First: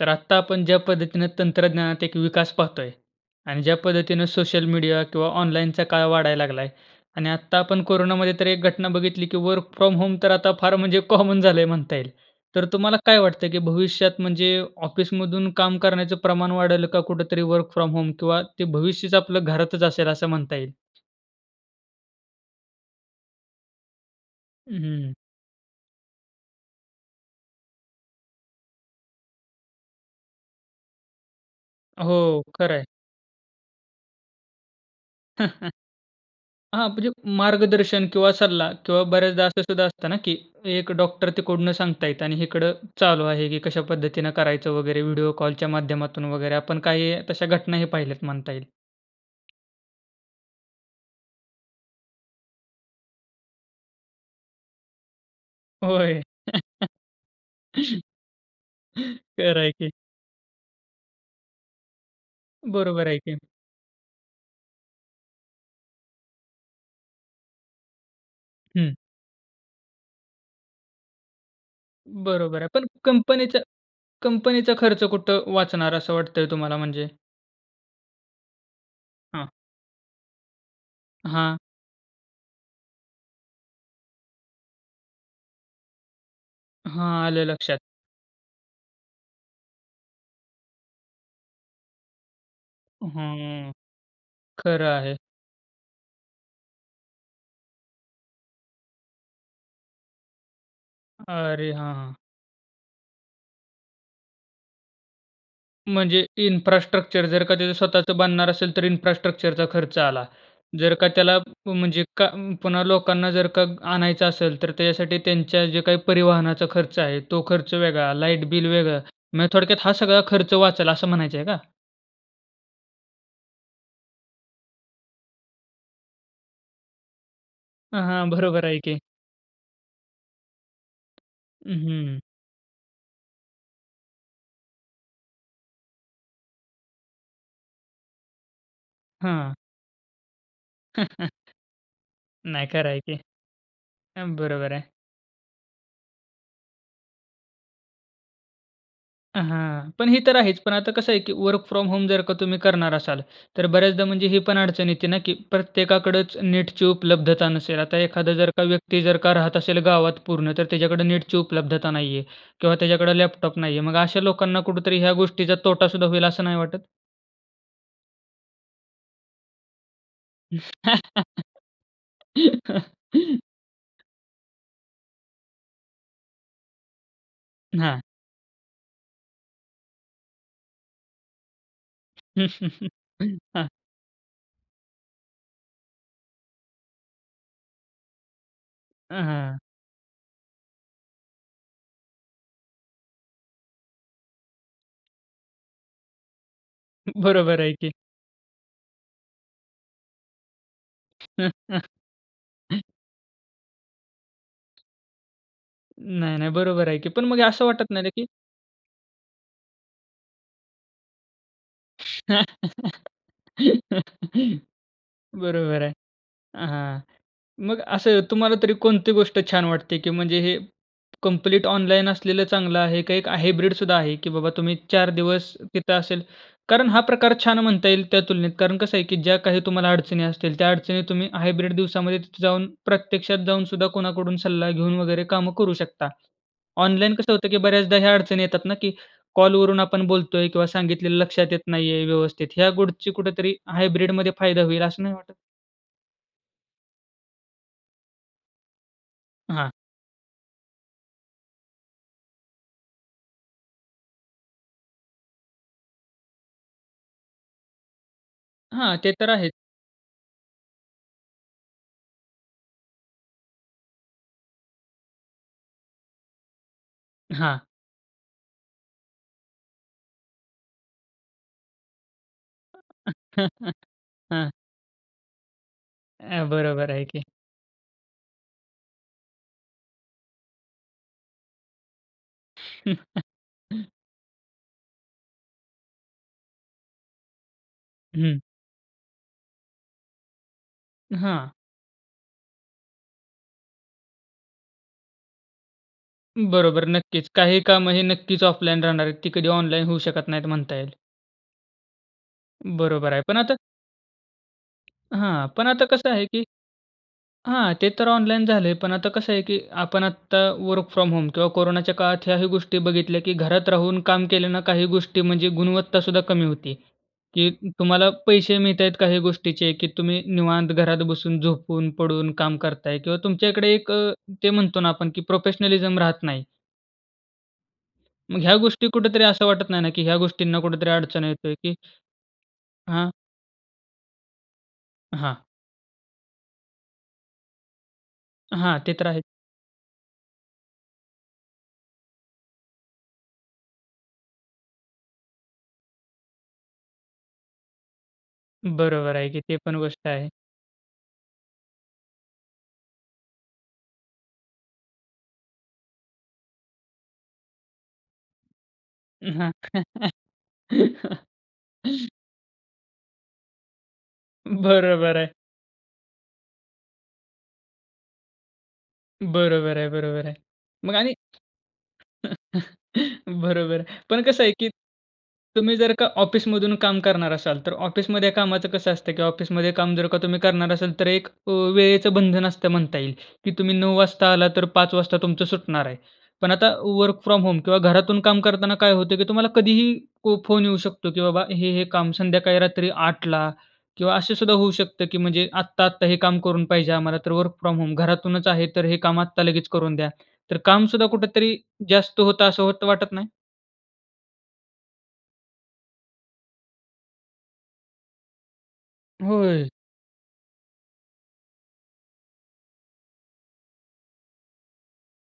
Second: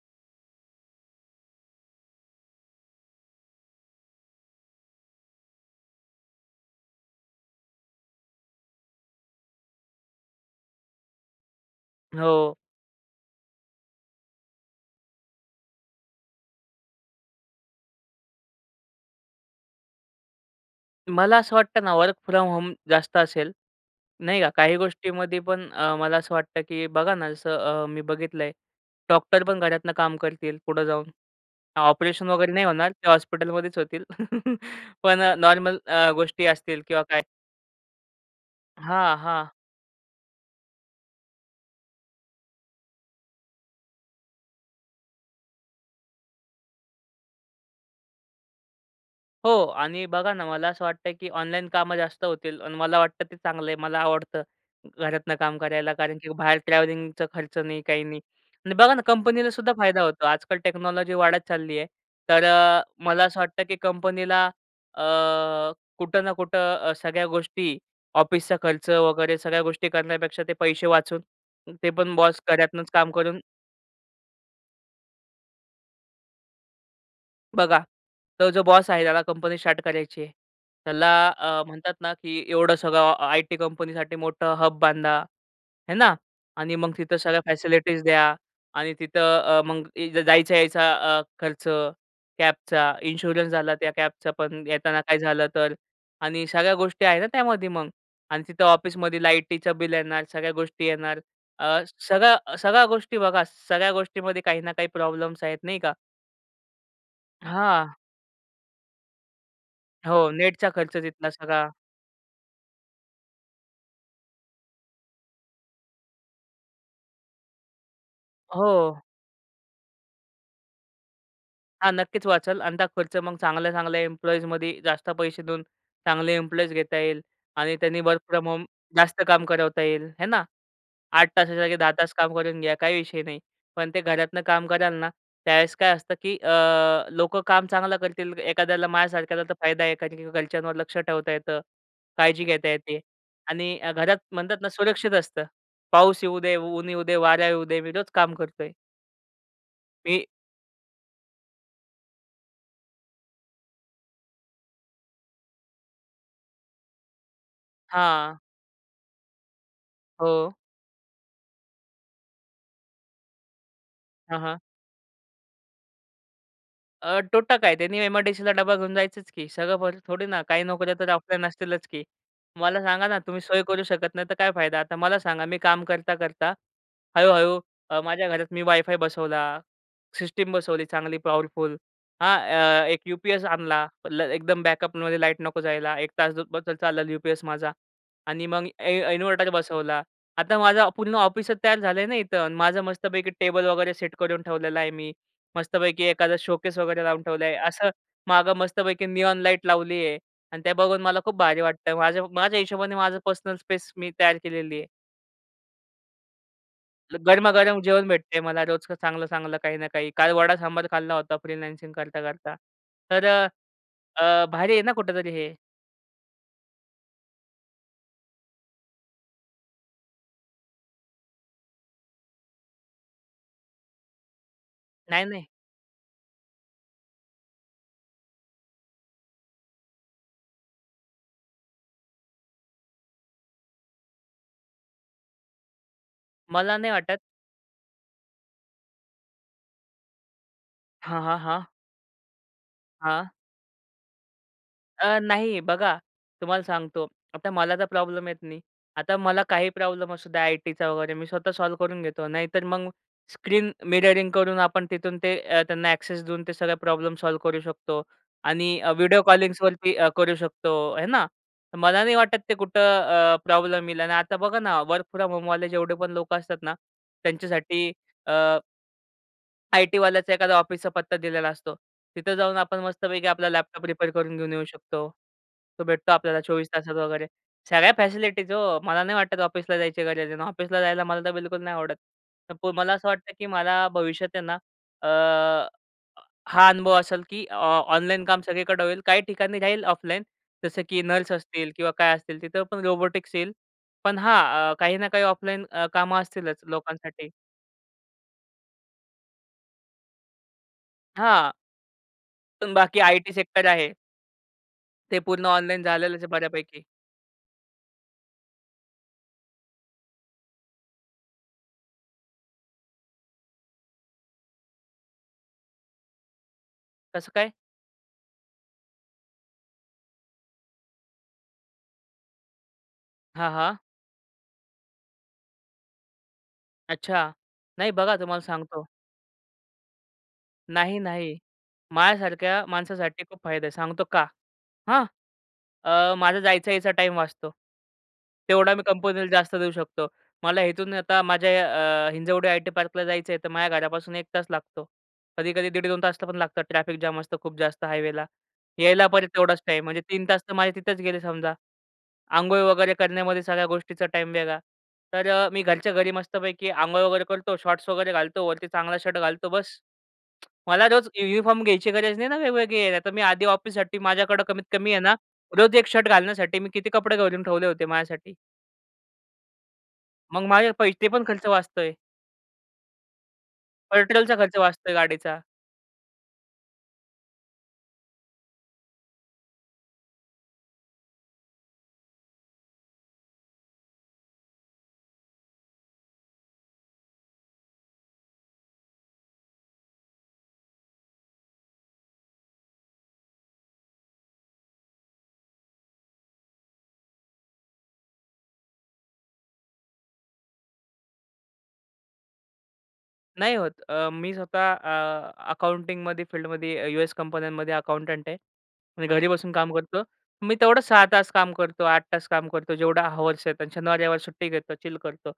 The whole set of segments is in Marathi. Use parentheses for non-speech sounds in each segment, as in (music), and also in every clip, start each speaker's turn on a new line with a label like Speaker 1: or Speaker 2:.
Speaker 1: तर आत्ता आपण ज्या पद्धतीने तंत्रज्ञानात एक विकास पाहतोय आणि ज्या पद्धतीने सोशल मीडिया किंवा ऑनलाईनचा काळ वाढायला लागलाय आणि आत्ता आपण कोरोनामध्ये तर एक घटना बघितली, की वर्क फ्रॉम होम तर आता फार म्हणजे कॉमन झालंय म्हणता येईल.
Speaker 2: हो.
Speaker 1: तर तुम्हाला काय वाटतंय, की भविष्यात म्हणजे ऑफिसमधून काम करण्याचं प्रमाण वाढल का? कुठेतरी वर्क फ्रॉम होम किंवा ते भविष्यच आपलं घरातच असेल असं म्हणता येईल?
Speaker 2: मला असं वाटतं ना वर्क फ्रॉम होम जास्त असेल, नाही का. काही
Speaker 1: हं, हं.
Speaker 2: गोष्टीमध्ये पण अ, मला असं वाटतं की बघा ना जसं अ, मी बघितलंय डॉक्टर पण घरातुन काम करतील पुढं जाऊन. ऑपरेशन
Speaker 1: हो.
Speaker 2: वगैरे नाही
Speaker 1: खरं आहे.
Speaker 2: होणार. ते हॉस्पिटलमध्येच होतील. (laughs) पण अ,
Speaker 1: (chuckles)
Speaker 2: नॉर्मल अ, गोष्टी असतील
Speaker 1: हा. (unintelligible)
Speaker 2: किंवा
Speaker 1: म्हणजे
Speaker 2: काय
Speaker 1: मार्गदर्शन किंवा सल्ला किंवा
Speaker 2: हां,
Speaker 1: बऱ्याचदा
Speaker 2: हां.
Speaker 1: असं सुद्धा असतं ना, की एक डॉक्टर तिकडून सांगत आहेत आणि इकडं चालू आहे की कशा पद्धतीने करायचं वगैरे व्हिडिओ कॉलच्या माध्यमातून वगैरे आपण काही तश्या घटनाही पहिल्यात म्हणता येईल.
Speaker 2: हो आणि बघा ना मला असं वाटतं, की ऑनलाईन कामं जास्त होतील आणि मला वाटतं ते चांगलं आहे. मला आवडतं घरातनं काम करायला कारण
Speaker 1: होय.
Speaker 2: की बाहेर ट्रॅव्हलिंगचा खर्च नाही, काही
Speaker 1: (laughs)
Speaker 2: नाही. आणि बघा ना कंपनीलासुद्धा
Speaker 1: खरंय की.
Speaker 2: फायदा होतो आजकाल टेक्नॉलॉजी वाढत चालली आहे. तर अ,
Speaker 1: बरोबर आहे
Speaker 2: मला
Speaker 1: की.
Speaker 2: असं वाटतं, की कंपनीला अ, कुठं ना कुठं अ, सगळ्या गोष्टी ऑफिसचा खर्च
Speaker 1: हं.
Speaker 2: वगैरे सगळ्या गोष्टी करण्यापेक्षा ते पैसे वाचून ते पण बॉस
Speaker 1: बरोबर आहे. पण
Speaker 2: घरातनाच काम करून
Speaker 1: कंपनीच्या कंपनीचा खर्च कुठं वाचणार असं वाटतंय तुम्हाला म्हणजे?
Speaker 2: बघा तो जो बॉस आहे त्याला
Speaker 1: हां.
Speaker 2: कंपनी स्टार्ट करायचीय, त्याला
Speaker 1: हां.
Speaker 2: अ, म्हणतात ना, की एवढं सगळं अ, आयटी कंपनीसाठी मोठं हब बांधा, हे ना? आणि मग तिथं
Speaker 1: हां.
Speaker 2: सगळ्या
Speaker 1: आलं लक्षात.
Speaker 2: फॅसिलिटीज द्या आणि तिथं अ, मग इ द जायच-यायचा अ, खर्च, कॅबचा, इन्शुरन्स
Speaker 1: हम्म.
Speaker 2: झाला, त्या कॅबचा पण
Speaker 1: खरं
Speaker 2: येताना
Speaker 1: आहे.
Speaker 2: काही झालं तर आणि सगळ्या गोष्टी आहे ना त्यामध्ये मग? अन् तिथं ऑफिसमध्ये लाईटीचं बिल येणार, सगळ्या गोष्टी येणार,
Speaker 1: अरे
Speaker 2: अ,
Speaker 1: हां.
Speaker 2: सगळ्या, अ, सगळ्या गोष्टी बघा. सगळ्या गोष्टीमध्ये काही ना काही प्रॉब्लेम्स आहेत, नाही का?
Speaker 1: म्हणजे इन्फ्रास्ट्रक्चर जर का त्याचं
Speaker 2: हां.
Speaker 1: स्वतःचं बनणार असेल, तर इन्फ्रास्ट्रक्चरचा खर्च आला.
Speaker 2: हो, नेटचा खर्च
Speaker 1: जर का
Speaker 2: तिथला
Speaker 1: त्याला
Speaker 2: सगळा.
Speaker 1: म्हणजे का उम्म, पुन्हा लोकांना जर का आणायचं असेल तर त्याच्यासाठी त्यांच्या जे काही परिवहनाचा खर्च आहे, तो खर्च वेगळा, लाईट बिल
Speaker 2: हो.
Speaker 1: वेगळं. म्हणजे थोडक्यात हा सगळा खर्च वाचेल, असं म्हणायचंय का?
Speaker 2: हां, नक्कीच वाचेल अन् ता खर्च मग चांगल्या-चांगल्या एम्प्लॉईजमध्ये जास्त पैसे देऊन, चांगले इम्प्लॉईज घेता येईल. आणि त्यानी
Speaker 1: हां,
Speaker 2: वर्क
Speaker 1: हां.
Speaker 2: फ्रॉम होम
Speaker 1: बरोबर आहे की.
Speaker 2: जास्त काम करवता येईल, हे ना? 8 तासाच्या ऐवजी
Speaker 1: हं,
Speaker 2: 10 तास
Speaker 1: हं.
Speaker 2: काम करून घ्या, काही विषय नाही. पण ते घरातनं काम कराल ना त्यावेळेस काय असतं, की अ, लोकं काम चांगलं करतील एखाद्याला माझ्यासारख्याला तर
Speaker 1: हां.
Speaker 2: फायदा आहे एखाद्या, की घरच्यांवर लक्ष ठेवता
Speaker 1: (chuckles)
Speaker 2: येतं, काळजी
Speaker 1: नाही
Speaker 2: घेता
Speaker 1: खंर
Speaker 2: येते
Speaker 1: आहे की.
Speaker 2: आणि अ, घरात
Speaker 1: अ,
Speaker 2: म्हणतात ना
Speaker 1: बरोबर आहे.
Speaker 2: सुरक्षित असतं. पाऊस येऊ दे, ऊन येऊ दे, वारा येऊ दे. मी रोज काम करतोय.
Speaker 1: हां. पण हे
Speaker 2: ते.
Speaker 1: तर आहेच. पण आता कसं आहे की वर्क फ्रॉम होम जर का तुम्ही करणार असाल, तर बऱ्याचदा म्हणजे हे पण अडचण येते ना की प्रत्येकाकडचं नेटची उपलब्धता नसेल. आता एखादा
Speaker 2: हां.
Speaker 1: जर का व्यक्ती, जर का राहत असेल गावात
Speaker 2: हो.
Speaker 1: पूर्ण, तर त्याच्याकडे नेटची उपलब्धता नाहीये किंवा त्याच्याकडे लॅपटॉप नाहीये. मग अशा
Speaker 2: हां, हां.
Speaker 1: लोकांना कुठेतरी ह्या गोष्टीचा तोटा सुद्धा होईल, असं नाही वाटत?
Speaker 2: अ, तोटा काय, त्यांनी एम-आय-डी-सीला डब्बा घेऊन जायचंच की सगळं थोडी ना काही नोकऱ्या तर ऑफलाईन असतीलच की! मला सांगा ना, तुम्ही सोय करू
Speaker 1: (laughs)
Speaker 2: शकत नाही, तर काय फायदा? आता मला सांगा, मी काम करता, करता हळू-हळू
Speaker 1: हां.
Speaker 2: माझ्या घरात मी वायफाय बसवला, सिस्टम बसवली, चांगली पॉवरफुल हां, अ,
Speaker 1: (chuckles)
Speaker 2: एक यू-पी-एस
Speaker 1: हां.
Speaker 2: आणला, एकदम बॅकअपमध्ये लाईट नको जायला, 1 तास बस चालला यू-पी-एस माझा. आणि मग इन्व्ह
Speaker 1: हां,
Speaker 2: इन्व्हर्टर
Speaker 1: हां.
Speaker 2: बसवला. आता माझं पूर्ण ऑफिस तयार झालंय ना इथं माझं, मस्तपैकी टेबल वगैरे सेट करून ठेवलेला आहे. मी मस्तपैकी एखादा शोकेस वगैरे लावून ठेवला आहे.
Speaker 1: बरोबर आहे
Speaker 2: असं
Speaker 1: की.
Speaker 2: मागं मस्तपैकी निऑन लाईट लावली आहे. आणि ते बघून मला खूप
Speaker 1: हं,
Speaker 2: भारी वाटतंय
Speaker 1: हं.
Speaker 2: माझ्या माझ्या हिशोबाने, माझं पर्सनल स्पेस मी तयार केलेली आहे.
Speaker 1: नाही, नाही. बरोबर आहे की. पण मग
Speaker 2: गरमा,
Speaker 1: असं
Speaker 2: गरम
Speaker 1: वाटत नाही
Speaker 2: जेवण
Speaker 1: का की
Speaker 2: भेटतंय मला रोज चांगलं-चांगलं काही ना काही. काल वडा सांबार खाल्ला होता फ्रीलान्सिंग करता-करता.
Speaker 1: (laughs)
Speaker 2: तर अ, भारी आहे ना, कुठेतरी हे?
Speaker 1: बरोबर आहे हां. मग असं तुम्हाला तरी कोणती गोष्ट छान वाटते की म्हणजे हे कंप्लीट ऑनलाईन असलेलं चांगलं आहे का एक हायब्रिड सुद्धा आहे? की बाबा तुम्ही 4
Speaker 2: नाही, नाही.
Speaker 1: दिवस तिथं असेल. कारण हा प्रकार छान म्हणता येईल त्या तुलनेत कारण कसं आहे की ज्या काही तुम्हाला अडचणी असतील, त्या अडचणी तुम्ही हायब्रिड दिवसामध्ये तिथे जाऊन प्रत्यक्षात जाऊन सुद्धा कोणाकडून सल्ला घेऊन वगैरे कामं करू शकता.
Speaker 2: मला नाही
Speaker 1: ऑनलाईन
Speaker 2: वाटत.
Speaker 1: कसं होतं की बऱ्याचदा ह्या अडचणी येतात ना की कॉलवरून आपण बोलतोय किंवा सांगितलेलं
Speaker 2: हां, हां.
Speaker 1: लक्षात येत
Speaker 2: हां.
Speaker 1: नाहीये व्यवस्थित. ह्या गोष्टी
Speaker 2: हां.
Speaker 1: कुठेतरी हायब्रिड मध्ये फायदा होईल, असं नाही
Speaker 2: अ,
Speaker 1: वाटत?
Speaker 2: नाही. बघा, तुम्हाला सांगतो, आता मला तर प्रॉब्लेम येत नाही. आता मला काही
Speaker 1: हां.
Speaker 2: प्रॉब्लेम असू द्या, आयटीचा वगैरे मी स्वतः सॉल्व्ह करून घेतो. नाहीतर मग स्क्रीन मिररिंग करून, आपण तिथून ते त्यांना एक्सेस देऊन, ते सगळं प्रॉब्लेम सॉल्व्ह करू शकतो आणि
Speaker 1: हां, ते
Speaker 2: व्हिडिओ
Speaker 1: तर आहेच.
Speaker 2: कॉलिंग्सवरती अ, करू शकतो, आहे ना? तर मला नाही वाटत, ते कुठं अ, प्रॉब्लेम येईल. आणि आता बघा ना, वर्क फ्रॉम होमवाले जेवढे पण लोकं असतात ना,
Speaker 1: हां.
Speaker 2: त्यांच्यासाठी अ. आयटीवाल्यांचं एखादा ऑफिसचा पत्ता दिलेला असतो, तिथं जाऊन आपण मस्तपैकी आपला लॅपटॉप
Speaker 1: (chuckles)
Speaker 2: रिपेअर करून
Speaker 1: हां.
Speaker 2: घेऊन येऊ शकतो. तो भेटतो आपल्याला
Speaker 1: अ,
Speaker 2: 24
Speaker 1: बरोबर
Speaker 2: तासात
Speaker 1: आहे की.
Speaker 2: वगैरे. सगळ्या फॅसिलिटीज हो. मला नाही वाटत ऑफिसला जायची गरज आहे अन् ऑफिसला जायला मला तर बिलकुल नाही आवडत. तर पु मला असं वाटतं, की मला
Speaker 1: (chuckles)
Speaker 2: भविष्यात आहे ना. अ, हा अनुभव असेल, की अ, ऑनलाईन
Speaker 1: हं.
Speaker 2: काम सगळीकडे होईल काही ठिकाणी जाईल ऑफलाईन जसं की नर्स
Speaker 1: हां.
Speaker 2: असतील किंवा काय असतील तिथं पण रोबोटिक्स येईल पण हा अ, काही ना काही ऑफलाईन अ, कामं असतीलच
Speaker 1: बरोबर, नक्कीच.
Speaker 2: लोकांसाठी.
Speaker 1: काही कामं हे नक्कीच ऑफलाईन राहणार आहेत. ती कधी ऑनलाईन होऊ शकत नाहीत म्हणता येईल.
Speaker 2: हां. पण बाकी
Speaker 1: बरोबर आहे.
Speaker 2: आयटी
Speaker 1: पण आता
Speaker 2: सेक्टर आहे. ते पूर्ण
Speaker 1: हां, पण
Speaker 2: ऑनलाईन
Speaker 1: आता कसं
Speaker 2: झालेलंच आहे
Speaker 1: आहे, की
Speaker 2: बऱ्यापैकी.
Speaker 1: हां. ते तर ऑनलाईन झालंय पण आता कसं आहे, की आपण आत्ता वर्क फ्रॉम होम किंवा कोरोनाच्या काळात ह्याही गोष्टी बघितल्या, की घरात राहून काम केले ना काही गोष्टी म्हणजे गुणवत्ता सुद्धा कमी होती,
Speaker 2: कसं काय?
Speaker 1: की तुम्हाला पैसे मिळतायत काही गोष्टीचे, की तुम्ही निवांत घरात बसून, झोपून, पडून काम करताय किंवा
Speaker 2: हां,
Speaker 1: तुमच्याकडे
Speaker 2: हां.
Speaker 1: एक अ, ते म्हणतो ना आपण, की प्रोफेशनलिझम राहत नाही.
Speaker 2: अच्छा. नाही बघा तुम्हाला
Speaker 1: मग ह्या
Speaker 2: सांगतो
Speaker 1: गोष्टी कुठेतरी असं वाटत नाही ना, की ह्या गोष्टींना कुठेतरी
Speaker 2: नाही,
Speaker 1: अडचण
Speaker 2: नाही.
Speaker 1: येतेय की
Speaker 2: माझ्या सारख्या
Speaker 1: हां.
Speaker 2: माणसासाठी खूप फायदा आहे सांगतो का? हां.
Speaker 1: हां.
Speaker 2: अ, माझा जायचा यायचा टाईम वाचतो. तेवढा
Speaker 1: हां,
Speaker 2: मी
Speaker 1: ते तर आहे.
Speaker 2: कंपनीला जास्त देऊ शकतो. मला इथून आता माझ्या अ, हिंजवडी आयटी पार्कला जायचं आहे तर माझ्या घरापासून 1 तास लागतो. कधी-कधी 1:30-2 तासला पण लागतं ट्रॅफिक जाम असतं खूप जास्त हायवेला. यायला
Speaker 1: बरोबर
Speaker 2: परत
Speaker 1: आहे, की ते
Speaker 2: तेवढाच
Speaker 1: पण
Speaker 2: टाईम. म्हणजे
Speaker 1: गोष्ट
Speaker 2: 3
Speaker 1: आहे.
Speaker 2: तास तर माझे तिथेच गेले समजा. अंघोळ वगैरे करण्यामध्ये सगळ्या गोष्टीचा टाईम वेगळा. तर अ, मी घरच्या घरी मस्तपैकी अंघोळ वगैरे करतो शॉर्ट्स वगैरे घालतो वरती चांगला शर्ट
Speaker 1: अ,
Speaker 2: घालतो
Speaker 1: हां.
Speaker 2: बस. मला रोज युनिफॉर्म घ्यायची
Speaker 1: (laughs)
Speaker 2: गरज नाही ना वेगवेगळे (unintelligible) नाही तर मी आधी ऑफिससाठी माझ्याकडे कमीत कमी आहे ना
Speaker 1: बरोबर आहे.
Speaker 2: रोज 1 शर्ट घालण्यासाठी मी किती कपडे करून ठेवले होते माझ्यासाठी.
Speaker 1: बरोबर आहे. बरोबर आहे.
Speaker 2: मग माझे
Speaker 1: मग
Speaker 2: पैसे
Speaker 1: आणि
Speaker 2: पण खर्च वाचतोय.
Speaker 1: (chuckles) बरोबर. पण
Speaker 2: पेट्रोलचा
Speaker 1: कसं आहे
Speaker 2: खर्च
Speaker 1: की
Speaker 2: वाचतोय गाडीचा.
Speaker 1: तुम्ही जर का ऑफिसमधून काम करणार असाल, तर ऑफिसमध्ये कामाचं कसं असतं की ऑफिसमध्ये काम जर का तुम्ही करणार असाल तर एक अ, वेळेचं बंधन असतं म्हणता येईल की तुम्ही 9:00 वाजता आलात तर 5:00 वाजता तुमचं सुटणार आहे. पण आता वर्क फ्रॉम होम किंवा घरातून काम करताना काय होतं की तुम्हाला कधीही पो फोन येऊ शकतो की बाबा हे, हे काम संध्याकाळी रात्री 8:00ला किंवा असं सुद्धा होऊ शकतं की म्हणजे आत्ता, आत्ता हे काम करून पाहिजे आम्हाला, तर वर्क फ्रॉम होम घरातूनच आहे तर हे काम आत्ता लगेच करून द्या. तर कामसुद्धा कुठेतरी जास्त होतं असं होतं वाटत नाही?
Speaker 2: नाही होत. अ, मी स्वतः अ, अकाउंटिंगमध्ये फील्डमध्ये अ, यूएस कंपन्यांमध्ये अकाउंटंट आहे. मी घरी बसून
Speaker 1: होय.
Speaker 2: काम करतो. मी तेवढं 6 तास काम करतो, 8 तास काम करतो, जेवढं हॉवर्स आहेत अन् शनिवार-रविवार सुट्टी घेतो, चिल करतो.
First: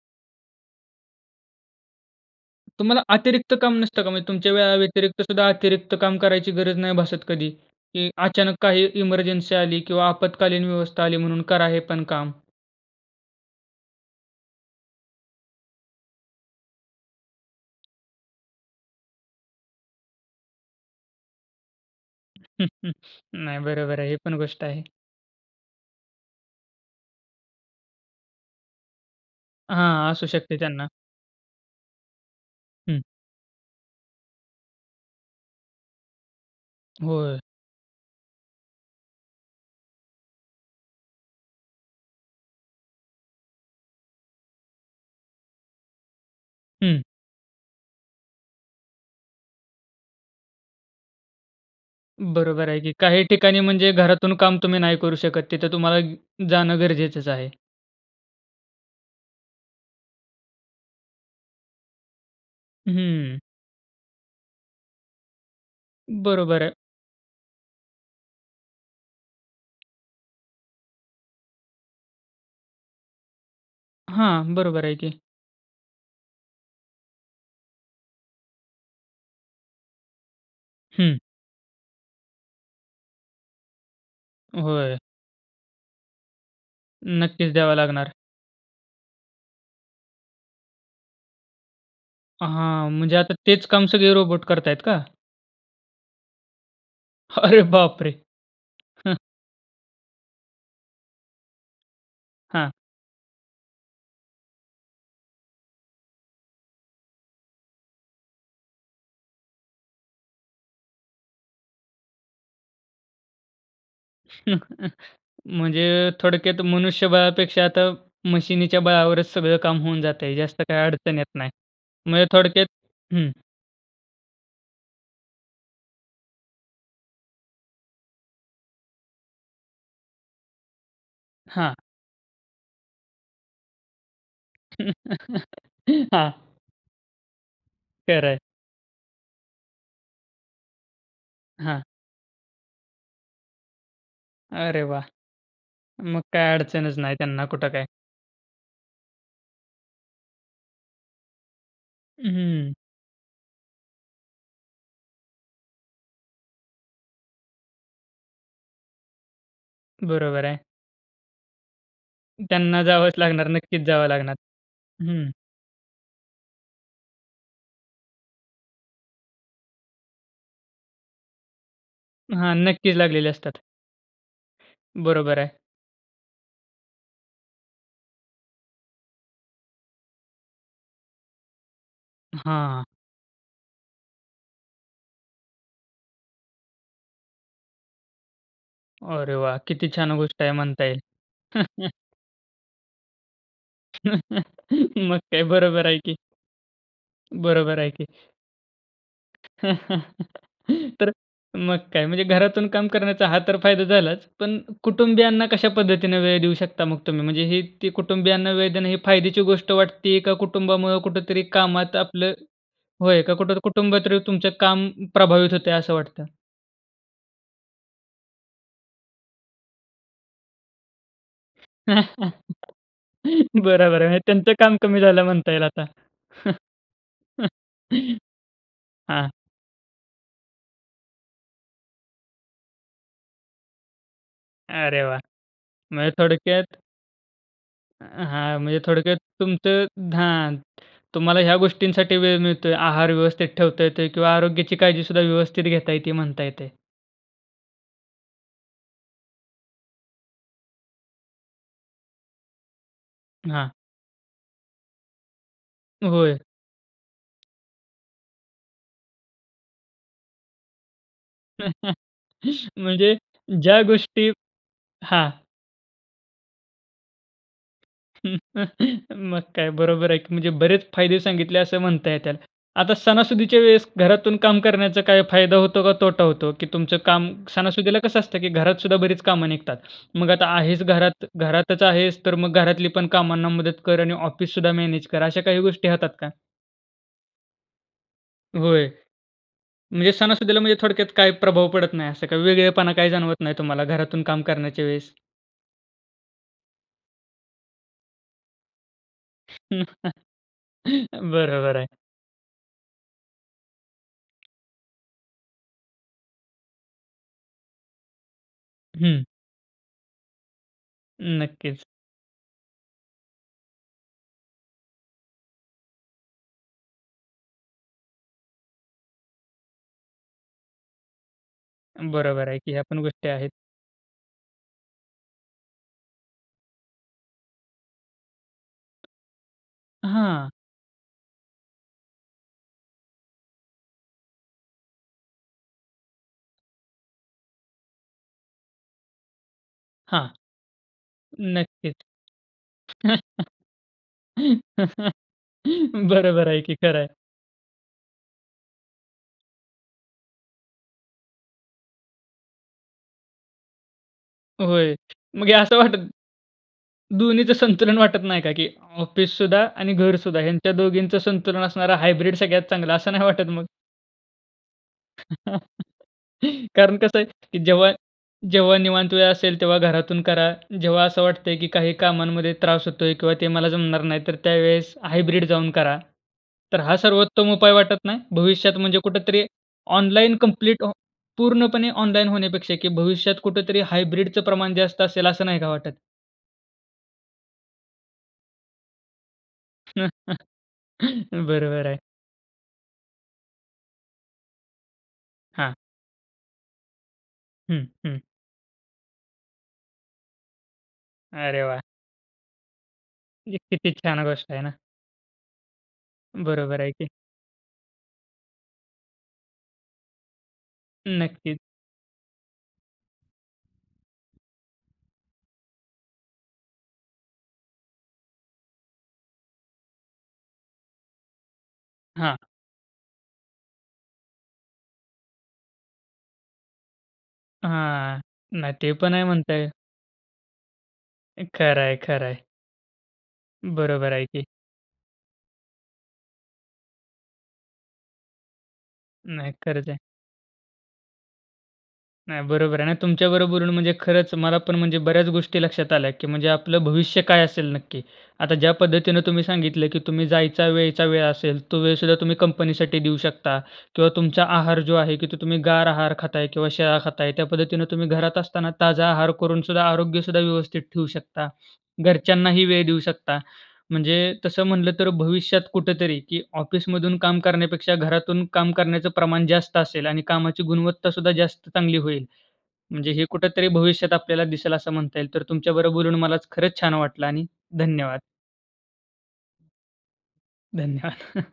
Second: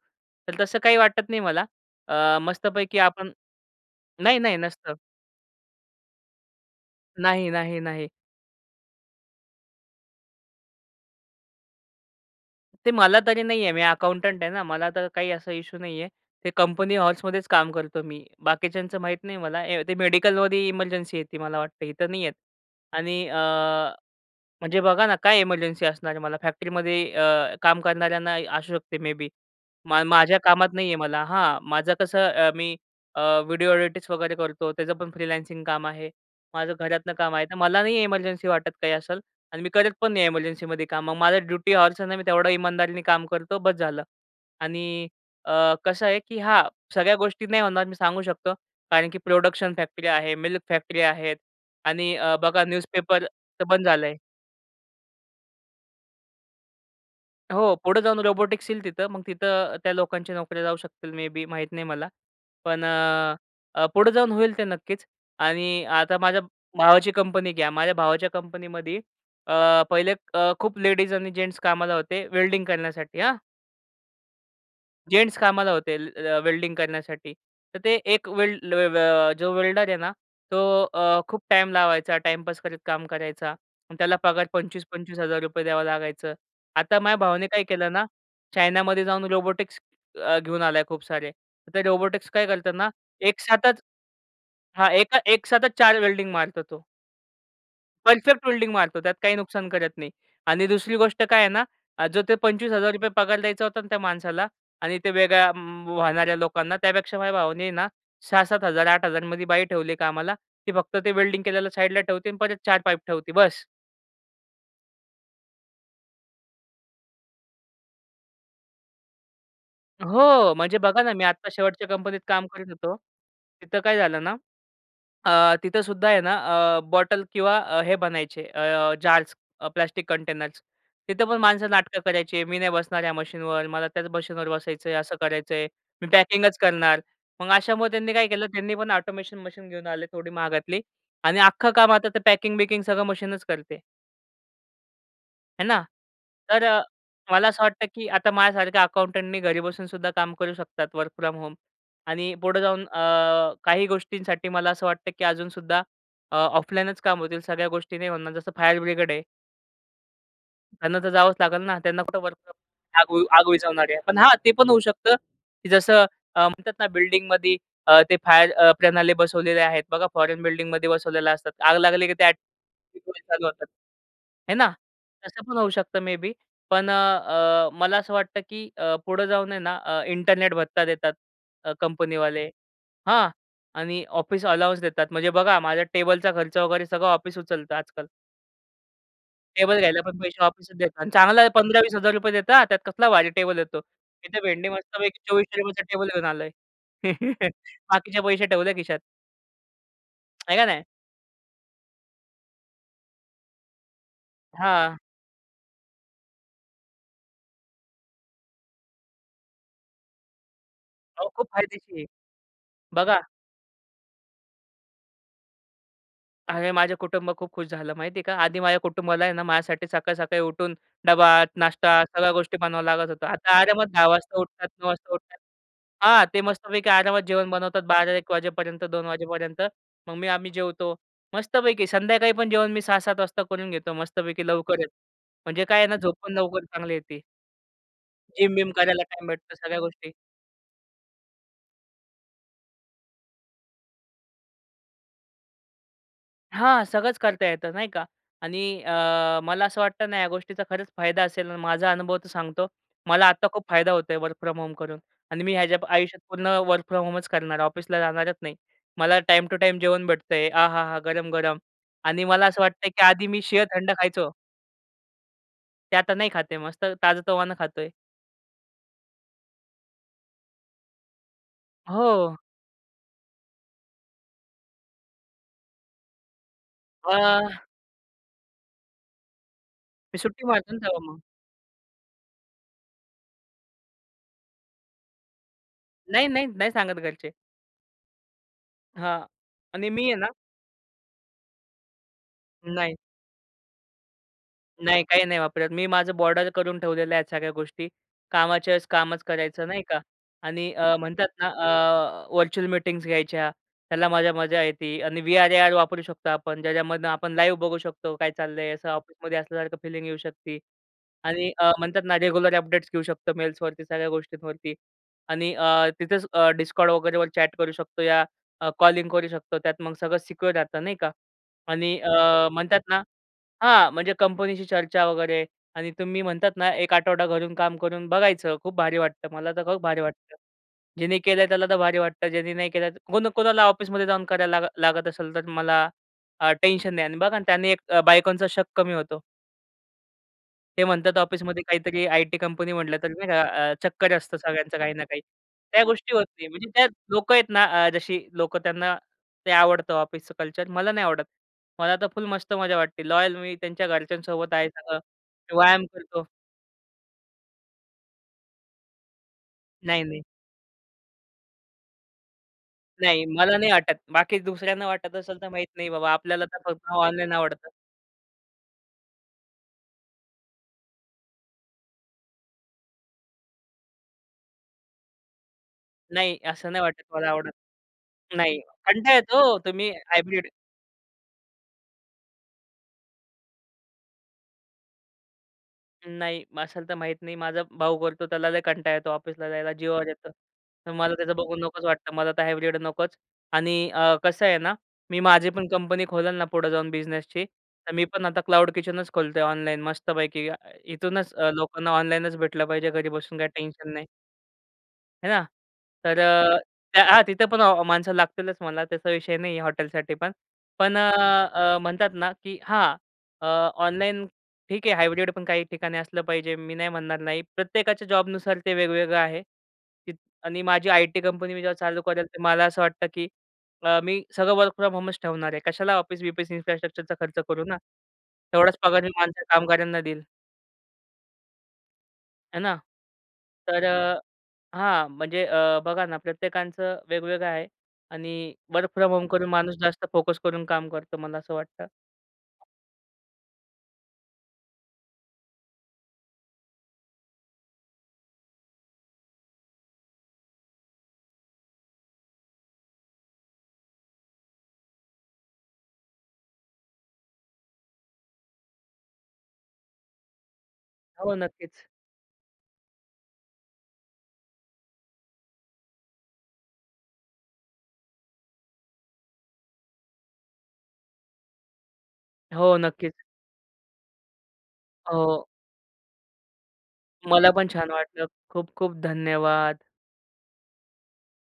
Speaker 2: तर तसं काही वाटत नाही मला. अ, मस्तपैकी
Speaker 1: तुम्हाला
Speaker 2: आपण
Speaker 1: अतिरिक्त काम नसतं का? म्हणजे
Speaker 2: नाही,
Speaker 1: तुमच्या
Speaker 2: नाही
Speaker 1: वेळा
Speaker 2: नसतं.
Speaker 1: व्यतिरिक्तसुद्धा अतिरिक्त काम करायची गरज नाही भासत
Speaker 2: नाही,
Speaker 1: कधी?
Speaker 2: नाही, नाही.
Speaker 1: की अचानक काही इमर्जन्सी आली किंवा आपत्कालीन व्यवस्था आली म्हणून करा हे पण काम?
Speaker 2: ते मला तरी नाहीये. मी अकाउंटंट आहे ना. मला तर काही असा इश्यू नाहीये. ते कंपनी हॉवर्समध्येच काम करतो मी. बाकीच्यांचं माहीत नाही मला. ए ते मेडिकलमध्ये इमर्जन्सी येती मला वाटतं. इथं नाही येत.
Speaker 1: (chuckles)
Speaker 2: आणि अ,
Speaker 1: नाही बरोबर आहे. हे पण गोष्ट
Speaker 2: म्हणजे
Speaker 1: आहे.
Speaker 2: बघा ना काय एमर्जन्सी असणार आहे मला? फॅक्टरीमध्ये अ, काम करणाऱ्यांना इ असू शकते मे बी. मा
Speaker 1: हां, असू
Speaker 2: माझ्या
Speaker 1: शकते
Speaker 2: कामात
Speaker 1: त्यांना.
Speaker 2: नाहीये मला हां, माझं कसं अ, मी
Speaker 1: हं.
Speaker 2: अ, व्हिडिओ ऑडिटच वगैरे करतो, त्याचं पण फ्रीलान्सिंग काम आहे. माझं घरातनं काम
Speaker 1: होय.
Speaker 2: आहे. तर मला नाही इमर्जन्सी वाटत काही असेल. अन् मी करत पण नाही इमर्जन्सीमध्ये काम. मग माझं ड्युटी हॉवर्स नाही मी तेवढं इमानदारीने काम करतो, बस झालं. आणि अ, कसं आहे की हां,
Speaker 1: हं.
Speaker 2: सगळ्या गोष्टी नाही होणार मी सांगू शकतो कारण की प्रोडक्शन फॅक्टरी आहे, मिल्क फॅक्टरी आहेत आणि अ, बघा
Speaker 1: बरोबर आहे की. काही
Speaker 2: न्यूजपेपर
Speaker 1: ठिकाणी
Speaker 2: तर बंद
Speaker 1: म्हणजे
Speaker 2: झालंय.
Speaker 1: घरातून काम तुम्ही नाही करू शकत. तिथं तुम्हाला जाणं गरजेचच आहे.
Speaker 2: हो, पुढे जाऊन रोबोटिक्स येईल तिथं. मग तिथं त्या लोकांच्या नोकऱ्या जाऊ शकतील, मे बी, माहीत नाही मला. पण अ,
Speaker 1: हम्म.
Speaker 2: अ, पुढे जाऊन होईल ते नक्कीच. आणि आता माझ्या
Speaker 1: बरोबर आहे.
Speaker 2: भावाची कंपनी घ्या. माझ्या भावाच्या कंपनीमध्ये अ, पहिले अ, खूप लेडीज आणि जेन्ट्स कामाला होते वेल्डिंग करण्यासाठी हां?
Speaker 1: हां. बरोबर आहे की.
Speaker 2: जेन्टस कामाला होते. ल अ, वेल्डिंग करण्यासाठी. तर ते एक वेल्ड ल अ, जो वेल्डर आहे ना तो अ,
Speaker 1: हं.
Speaker 2: खूप टाईम लावायचा टाईमपास करत काम करायचा. त्याला पगार पंचवीस
Speaker 1: होय.
Speaker 2: पंचवीस हजार रुपये द्यावं लागायचं. आता माझ्या भावाने
Speaker 1: नक्कीच.
Speaker 2: काय
Speaker 1: द्यावा
Speaker 2: केलं ना?
Speaker 1: लागणार.
Speaker 2: चायनामध्ये जाऊन रोबोटिक्स अ, घेऊन आला खूप सारे. ते रोबोटिक्स काय करतात ना,
Speaker 1: हां. म्हणजे आता तेच
Speaker 2: एकसाथच
Speaker 1: काम सगळे रोबोट करत आहेत
Speaker 2: हां,
Speaker 1: का?
Speaker 2: एका एकसाथच 4 वेल्डिंग मारतो तो.
Speaker 1: अरे बाप रे!
Speaker 2: परफेक्ट वेल्डिंग मारतो त्यात
Speaker 1: हं.
Speaker 2: काही नुकसान करत नाही. आणि दुसरी गोष्ट काय आहे ना जो ते
Speaker 1: हां.
Speaker 2: ₹25,000 पगार द्यायचा होता ना त्या माणसाला आणि ते वेगळ्या वाहणाऱ्या लोकांना त्यापेक्षा माझ्या भावाने आहे ना 6,000-7,000, 8,000 मध्ये बाई ठेवली कामाला. ती फक्त ते वेल्डिंग केलेलं साइडला ठेवते आणि परत 4 पाईप ठेवते. बस.
Speaker 1: (chuckles) म्हणजे थोडक्यात मनुष्यबळापेक्षा आता मशिनीच्या बळावरच सगळं काम होऊन जातंय.
Speaker 2: हो.
Speaker 1: जास्त
Speaker 2: म्हणजे
Speaker 1: काही
Speaker 2: बघा ना
Speaker 1: अडचण
Speaker 2: मी
Speaker 1: येत
Speaker 2: आता
Speaker 1: नाही.
Speaker 2: शेवटच्या कंपनीत
Speaker 1: म्हणजे
Speaker 2: काम
Speaker 1: थोडक्यात
Speaker 2: करीत होतो.
Speaker 1: हं.
Speaker 2: तिथं काय झालं ना अ, तिथं सुद्धा आहे ना अ, बॉटल किंवा अ, हे बनायचे अ, जार्स अ, प्लास्टिक कंटेनर्स. तिथे पण माणसं
Speaker 1: हां.
Speaker 2: नाटकं करायची. मी नाही बसणार ह्या मशीनवर, मला त्याच मशीनवर बसायचंय, असं करायचंय.
Speaker 1: (chuckles)
Speaker 2: मी
Speaker 1: हां.
Speaker 2: पॅकिंगच करणार. मग अशामुळं त्यांनी काय
Speaker 1: खरं आहे.
Speaker 2: केलं त्यांनी पण ऑटोमेशन मशीन घेऊन आले थोडी महागातली आणि अख्खं
Speaker 1: हां.
Speaker 2: काम आता ते पॅकिंग-बिकिंग सगळं मशीनच करते.
Speaker 1: अरे वाह!
Speaker 2: आहे ना?
Speaker 1: मग काय
Speaker 2: तर
Speaker 1: अडचणच नाही त्यांना
Speaker 2: मला असं
Speaker 1: कुठे
Speaker 2: वाटतं
Speaker 1: काय?
Speaker 2: की आता माझ्यासारख्या अकाउंटंटनी घरी बसून सुद्धा काम करू शकतात वर्क फ्रॉम होम. आणि पुढे
Speaker 1: हं.
Speaker 2: जाऊन अ, काही गोष्टींसाठी मला असं वाटतं की अजून सुद्धा अ, ऑफलाईनच काम होतील सगळ्या गोष्टी नाही होणार जसं फायर ब्रिगेड आहे.
Speaker 1: बरोबर आहे.
Speaker 2: त्यांना तर जावच लागेल ना. त्यांना कुठं वर्क फ्रॉम
Speaker 1: त्यांना जावच
Speaker 2: आग आग
Speaker 1: लागणार. नक्कीच
Speaker 2: विझवणारी आहे.
Speaker 1: जावं
Speaker 2: पण हा
Speaker 1: लागणार.
Speaker 2: ते पण होऊ शकतं.
Speaker 1: हं.
Speaker 2: की जसं अ, म्हणतात ना बिल्डिंगमध्ये अ, ते फायर अ, प्रणाली बसवलेले आहेत. बघा फोरेन बिल्डिंगमध्ये बसवलेले असतात. आग लागली की ते
Speaker 1: हां. नक्कीच
Speaker 2: ऑटोमॅटिक
Speaker 1: लागलेले
Speaker 2: चालू
Speaker 1: असतात.
Speaker 2: होतात. हे ना
Speaker 1: बरोबर
Speaker 2: तसं
Speaker 1: आहे.
Speaker 2: पण होऊ शकतं मेबी पण अ, मला असं वाटतं की अ, पुढं जाऊन आहे ना अ, इंटरनेट भत्ता देतात अ, कंपनीवाले
Speaker 1: हां.
Speaker 2: हां. आणि ऑफिस अलोवन्स देतात म्हणजे बघा माझ्या टेबलचा खर्च वगैरे सगळं ऑफिस उचलत आजकाल.
Speaker 1: अरे वाह!
Speaker 2: टेबल
Speaker 1: किती
Speaker 2: घ्यायला
Speaker 1: छान
Speaker 2: पण
Speaker 1: गोष्ट
Speaker 2: पैसे
Speaker 1: आहे
Speaker 2: ऑफिसत
Speaker 1: म्हणता
Speaker 2: देतात.
Speaker 1: येईल.
Speaker 2: आणि चांगला पंधरा
Speaker 1: (chuckles)
Speaker 2: वीस हजार रुपये देता, त्यात कसला भारी टेबल येतो. तिथे
Speaker 1: (chuckles)
Speaker 2: भेंडी मस्तपैकी
Speaker 1: मग काय?
Speaker 2: 2400चा
Speaker 1: बरोबर आहे
Speaker 2: टेबल
Speaker 1: की.
Speaker 2: येऊन आल आहे. (chuckles)
Speaker 1: बरोबर आहे की.
Speaker 2: बाकीचे पैसे ठेवल्या खिशात.
Speaker 1: (chuckles)
Speaker 2: आहे का नाही?
Speaker 1: तर मग काय? म्हणजे घरातून काम करण्याचा हा तर फायदा झालाच. पण
Speaker 2: हां.
Speaker 1: कुटुंबियांना कशा पद्धतीने वेळ देऊ शकता मग तुम्ही? म्हणजे हि ते कुटुंबियांना वेळ देणं हे फायद्याची गोष्ट वाटते का, कुटुंबामुळ
Speaker 2: अहो
Speaker 1: कुठेतरी
Speaker 2: खूप
Speaker 1: कामात
Speaker 2: फायदेशीर आहे.
Speaker 1: आपलं
Speaker 2: बघा
Speaker 1: होय का? कुठं कुटुंबात तुमचं काम प्रभावित होतंय असं वाटत?
Speaker 2: अरे माझं कुटुंब खूप खुश झालं, माहिती आहे का. आधी माझ्या कुटुंबाला आहे ना माझ्यासाठी सकाळ-सकाळी उठून डबा, नाश्ता, सगळ्या गोष्टी
Speaker 1: (chuckles)
Speaker 2: बनवावं लागत होतं आता आरामात
Speaker 1: बरोबर.
Speaker 2: 10
Speaker 1: म्हणजे
Speaker 2: वाजता
Speaker 1: त्यांचं
Speaker 2: उठतात,
Speaker 1: काम
Speaker 2: 9
Speaker 1: कमी
Speaker 2: वाजता
Speaker 1: झालं
Speaker 2: उठतात.
Speaker 1: म्हणता येईल आता.
Speaker 2: हां. ते मस्तपैकी आरामात जेवण बनवतात बारा
Speaker 1: (chuckles)
Speaker 2: एक वाजेपर्यंत 2
Speaker 1: हां.
Speaker 2: वाजेपर्यंत मग मी आम्ही जेवतो. मस्तपैकी संध्याकाळी पण जेवण मी 6-7 वाजता करून घेतो मस्तपैकी लवकरच.
Speaker 1: अरे वाह!
Speaker 2: म्हणजे काय आहे ना
Speaker 1: म्हणजे
Speaker 2: झोप पण लवकर
Speaker 1: थोडक्यात.
Speaker 2: चांगली येते
Speaker 1: अ,
Speaker 2: जिम
Speaker 1: हां.
Speaker 2: बिम
Speaker 1: म्हणजे
Speaker 2: करायला
Speaker 1: थोडक्यात
Speaker 2: टाईम भेटतो, सगळ्या
Speaker 1: तुमचं
Speaker 2: गोष्टी.
Speaker 1: हां, तुम्हाला ह्या गोष्टींसाठी वेळ मिळतोय. आहार व्यवस्थित ठेवता येतोय किंवा आरोग्याची काळजी सुद्धा व्यवस्थित घेता येती म्हणता येते.
Speaker 2: हां. सगळंच करता येतं, नाही का? आणि अ, मला असं वाटतं ना या गोष्टीचा खरंच फायदा असेल आणि माझा अनुभव तर सांगतो. मला आता खूप
Speaker 1: हां.
Speaker 2: फायदा होत आहे वर्क फ्रॉम होम करून. आणि मी ह्याच्या आयुष्यात
Speaker 1: होय.
Speaker 2: पूर्ण वर्क फ्रॉम होमचं करणार. ऑफिसला जाणारच नाही. मला टाईम टू टाईम जेवण भेटतंय. आहाहा! गरम-गरम. आणि मला असं वाटतंय की
Speaker 1: म्हणजे
Speaker 2: आधी मी
Speaker 1: ज्या
Speaker 2: शिळं-थंड खायचो.
Speaker 1: गोष्टी हां.
Speaker 2: ते आता नाही खात आहे. मस्त ताजं-तवानं खातोय.
Speaker 1: (chuckles) मग काय बरोबर आहे की. म्हणजे बरेच फायदे सांगितले असं म्हणता
Speaker 2: हो.
Speaker 1: येईल. आता सणासुदीच्या वेळेस घरातून काम करण्याचा काय फायदा होतो का तोटा होतो, की तुमचं काम
Speaker 2: आह.
Speaker 1: सणासुदीला कसं असतं की घरात सुद्धा बरीच काम निघतात.
Speaker 2: मी
Speaker 1: मग
Speaker 2: सुट्टी
Speaker 1: आता
Speaker 2: मारतो ना
Speaker 1: आहेस
Speaker 2: तेव्हा मग.
Speaker 1: घरात घरातच आहेस तर मग घरातली पण कामांना मदत कर आणि ऑफिससुद्धा मॅनेज कर अश्या काही गोष्टी होतात
Speaker 2: नाही,
Speaker 1: का?
Speaker 2: नाही. नाही सांगत घरचे.
Speaker 1: होय.
Speaker 2: हां. आणि मी
Speaker 1: म्हणजे
Speaker 2: आहे ना
Speaker 1: सणासुदीला म्हणजे थोडक्यात काही प्रभाव पडत नाही असं काही वेगळेपणा
Speaker 2: नाही.
Speaker 1: काही जाणवत नाही तुम्हाला घरातून काम करण्याच्या
Speaker 2: नाही,
Speaker 1: वेळेस?
Speaker 2: काही-नाही वापरत. मी माझं बॉर्डर करून ठेवलेल्या आहेत सगळ्या गोष्टी. कामाच्या वेळेस कामच करायचं, नाही का?
Speaker 1: (chuckles)
Speaker 2: आणि अ, म्हणतात ना,
Speaker 1: बरोबर आहे.
Speaker 2: अ, व्हर्चुअल मीटिंग्स घ्यायच्या. त्याला माझ्या मजा येती आणि वी-आर ए-आर वापरू शकतो आपण, ज्याच्यामधनं आपण लाईव्ह बघू शकतो काय चाललंय असं
Speaker 1: हं.
Speaker 2: ऑफिसमध्ये असल्यासारखं फीलिंग येऊ शकते. आणि अ,
Speaker 1: नक्कीच.
Speaker 2: म्हणतात ना, रेग्युलर अपडेट्स घेऊ शकतो मेल्सवरती, सगळ्या गोष्टींवरती. आणि अ, तिथेच अ, डिस्कॉर्ड वगैरेवर चॅट करू शकतो या अ, कॉलिंग करू शकतो त्यात मग सगळं सिक्युअर राहतं नाही का? आणि अ,
Speaker 1: बरोबर आहे की
Speaker 2: म्हणतात
Speaker 1: ह्यापण
Speaker 2: ना
Speaker 1: गोष्टी आहेत.
Speaker 2: हां, म्हणजे कंपनीशी चर्चा वगैरे आणि तुम्ही म्हणतात ना, 1 आठवडा घरून काम करून बघायचं. खूप भारी वाटतं. मला तर खूप भारी वाटतं.
Speaker 1: हां.
Speaker 2: ज्यानी केलंय त्याला तर भारी वाटतं. ज्यानी नाही केलं कोण कोणाला ऑफिसमध्ये जाऊन करायला लाग लागत असेल तर मला, अ, टेन्शन नाही आणि बघा आणि त्याने एक बायकोंचा शक कमी होतो.
Speaker 1: हां.
Speaker 2: ते म्हणतात ऑफिसमध्ये
Speaker 1: नक्कीच.
Speaker 2: काहीतरी, आई टी कंपनी म्हटलं तर नाही का अ, चक्कर असतं सगळ्यांचं काही ना
Speaker 1: (chuckles)
Speaker 2: काही. त्या गोष्टी होत नाही,
Speaker 1: बरोबर आहे
Speaker 2: म्हणजे
Speaker 1: की.
Speaker 2: त्यात
Speaker 1: खरं आहे.
Speaker 2: लोक आहेत ना, अ, जशी लोकं त्यांना, ते आवडतं ऑफिसच कल्चर मला नाही आवडत. मला तर फुल मस्त मजा वाटते लॉयल, मी त्यांच्या घरच्यांसोबत आहे
Speaker 1: होय.
Speaker 2: सगळं,
Speaker 1: मग हे असं
Speaker 2: व्यायाम
Speaker 1: वाटतं
Speaker 2: करतो.
Speaker 1: दोन्हीचं संतुलन वाटत नाही का, की ऑफिससुद्धा आणि
Speaker 2: नाही, नाही.
Speaker 1: घरसुद्धा ह्यांच्या दोघींचं संतुलन असणारा. हायब्रिड सगळ्यात चांगला, असं नाही
Speaker 2: नाही.
Speaker 1: वाटत
Speaker 2: मला
Speaker 1: मग?
Speaker 2: नाही वाटत. बाकी दुसऱ्यांना वाटत असेल, तर माहीत
Speaker 1: (chuckles)
Speaker 2: नाही बाबा, आपल्याला तर फक्त
Speaker 1: कारण कसं आहे,
Speaker 2: ऑनलाईन
Speaker 1: की
Speaker 2: आवडतं.
Speaker 1: जेव्हा, जेव्हा निवांत वेळ असेल तेव्हा घरातून करा. जेव्हा असं वाटतंय, की काही कामांमध्ये त्रास होतोय किंवा ते मला जमणार नाही तर त्यावेळेस, हायब्रिड जाऊन करा.
Speaker 2: नाही, असं
Speaker 1: तर
Speaker 2: नाही
Speaker 1: हा
Speaker 2: वाटत मला आवडंल.
Speaker 1: सर्वोत्तम उपाय वाटत नाही.
Speaker 2: नाही
Speaker 1: भविष्यात म्हणजे
Speaker 2: कंटाळ येतो
Speaker 1: कुठेतरी
Speaker 2: हो, तुम्ही
Speaker 1: ऑनलाईन,
Speaker 2: हायब्रिड
Speaker 1: कंप्लीट अ, पूर्णपणे ऑनलाईन होण्यापेक्षा, की भविष्यात कुठेतरी हायब्रिडचं प्रमाण जास्त असेल, असं नाही का वाटत?
Speaker 2: नाही असेल तर माहीत नाही, माझा भाऊ करतो त्याला लई कंटाळा येतो ऑफिसला जायला, जीवावर येतं
Speaker 1: (chuckles)
Speaker 2: तर मला त्याचं बघून नकोच
Speaker 1: बरोबर आहे.
Speaker 2: वाटतं मला तर हायब्रिड नकोच. आणि अ, कसं आहे ना, मी माझी पण
Speaker 1: हां.
Speaker 2: कंपनी खोलन ना पुढे जाऊन बिझनेसची,
Speaker 1: हं,
Speaker 2: तर मी
Speaker 1: हं.
Speaker 2: पण आता क्लाऊड किचनच खोलतो ऑनलाईन मस्त पैकी. इथूनच
Speaker 1: अरे वाह!
Speaker 2: लोकांना ऑनलाईनच भेटलं पाहिजे घरी बसून, काही
Speaker 1: किती
Speaker 2: टेन्शन नाही.
Speaker 1: छान गोष्ट आहे ना?
Speaker 2: है ना. तर अ,
Speaker 1: बरोबर आहे
Speaker 2: त्या
Speaker 1: की.
Speaker 2: हा तिथे पण माणसं लागतीलच म्हणा, त्याचा विषय नाही आहे हॉटेलसाठी पण. पण
Speaker 1: नक्कीच.
Speaker 2: अ, म्हणतात ना की हां अ, ऑनलाईन ठीक आहे हायब्रिड पण काही ठिकाणी असलं पाहिजे. मी नाही म्हणणार नाही. प्रत्येकाच्या जॉबनुसार ते वेगवेगळं आहे आणि माझी आय-टी कंपनी मी जेव्हा चालू करेल
Speaker 1: हां.
Speaker 2: तर, मला असं वाटतं की अ, मी सगळं वर्क फ्रॉम होमच ठेवणार आहे. कशाला ऑफिस-बीफीस इन्फ्रास्ट्रक्चरचा खर्च करू ना?
Speaker 1: हां. नाही
Speaker 2: तेवढाच
Speaker 1: ते
Speaker 2: पगार मी
Speaker 1: पण आहे
Speaker 2: माझ्या
Speaker 1: म्हणताय.
Speaker 2: कामगाऱ्यांना देईल.
Speaker 1: खरं आहे, खरं आहे.
Speaker 2: है ना. तर
Speaker 1: बरोबर
Speaker 2: अ,
Speaker 1: आहे की.
Speaker 2: हां. म्हणजे अ, बघा ना प्रत्येकाचं वेगवेगळं आहे आणि वर्क फ्रॉम होम करून
Speaker 1: नाही
Speaker 2: माणूस
Speaker 1: खरंच आहे.
Speaker 2: जास्त फोकस करून काम करतो, मला असं वाटतं.
Speaker 1: नाही, बरोबर आहे ना. तुमच्या बरोबर बोलून म्हणजे खरंच मला पण म्हणजे बऱ्याच गोष्टी लक्षात आल्या की म्हणजे आपलं भविष्य काय असेल नक्की. आता ज्या पद्धतीने तुम्ही सांगितलं की तुम्ही जायचा वेयचा वेळ असेल, तो वेळसुद्धा तुम्ही कंपनीसाठी देऊ शकता किंवा तुमचा आहार जो आहे की तुम्ही गार आहार खाताय किंवा शिळा खाताय. त्या पद्धतीने तुम्ही घरात असताना ताजा आहार करूनसुद्धा आरोग्यसुद्धा व्यवस्थित ठेवू
Speaker 2: हो.
Speaker 1: शकता,
Speaker 2: नक्कीच.
Speaker 1: घरच्यांनाही वेळ देऊ शकता. म्हणजे तसं म्हटलं तर भविष्यात कुठेतरी की ऑफिसमधून काम करण्यापेक्षा घरातून काम करण्याचं प्रमाण जास्त असेल आणि कामाची गुणवत्ता सुद्धा जास्त चांगली होईल.
Speaker 2: हो.
Speaker 1: म्हणजे
Speaker 2: नक्कीच.
Speaker 1: हे कुठेतरी भविष्यात आपल्याला दिसेल असं म्हणता येईल. तर
Speaker 2: हो.
Speaker 1: तुमच्या बरोबर बोलून मला खरंच छान वाटलं आणि
Speaker 2: मला पण छान
Speaker 1: धन्यवाद!
Speaker 2: वाटलं. खूप खूप धन्यवाद!
Speaker 1: धन्यवाद!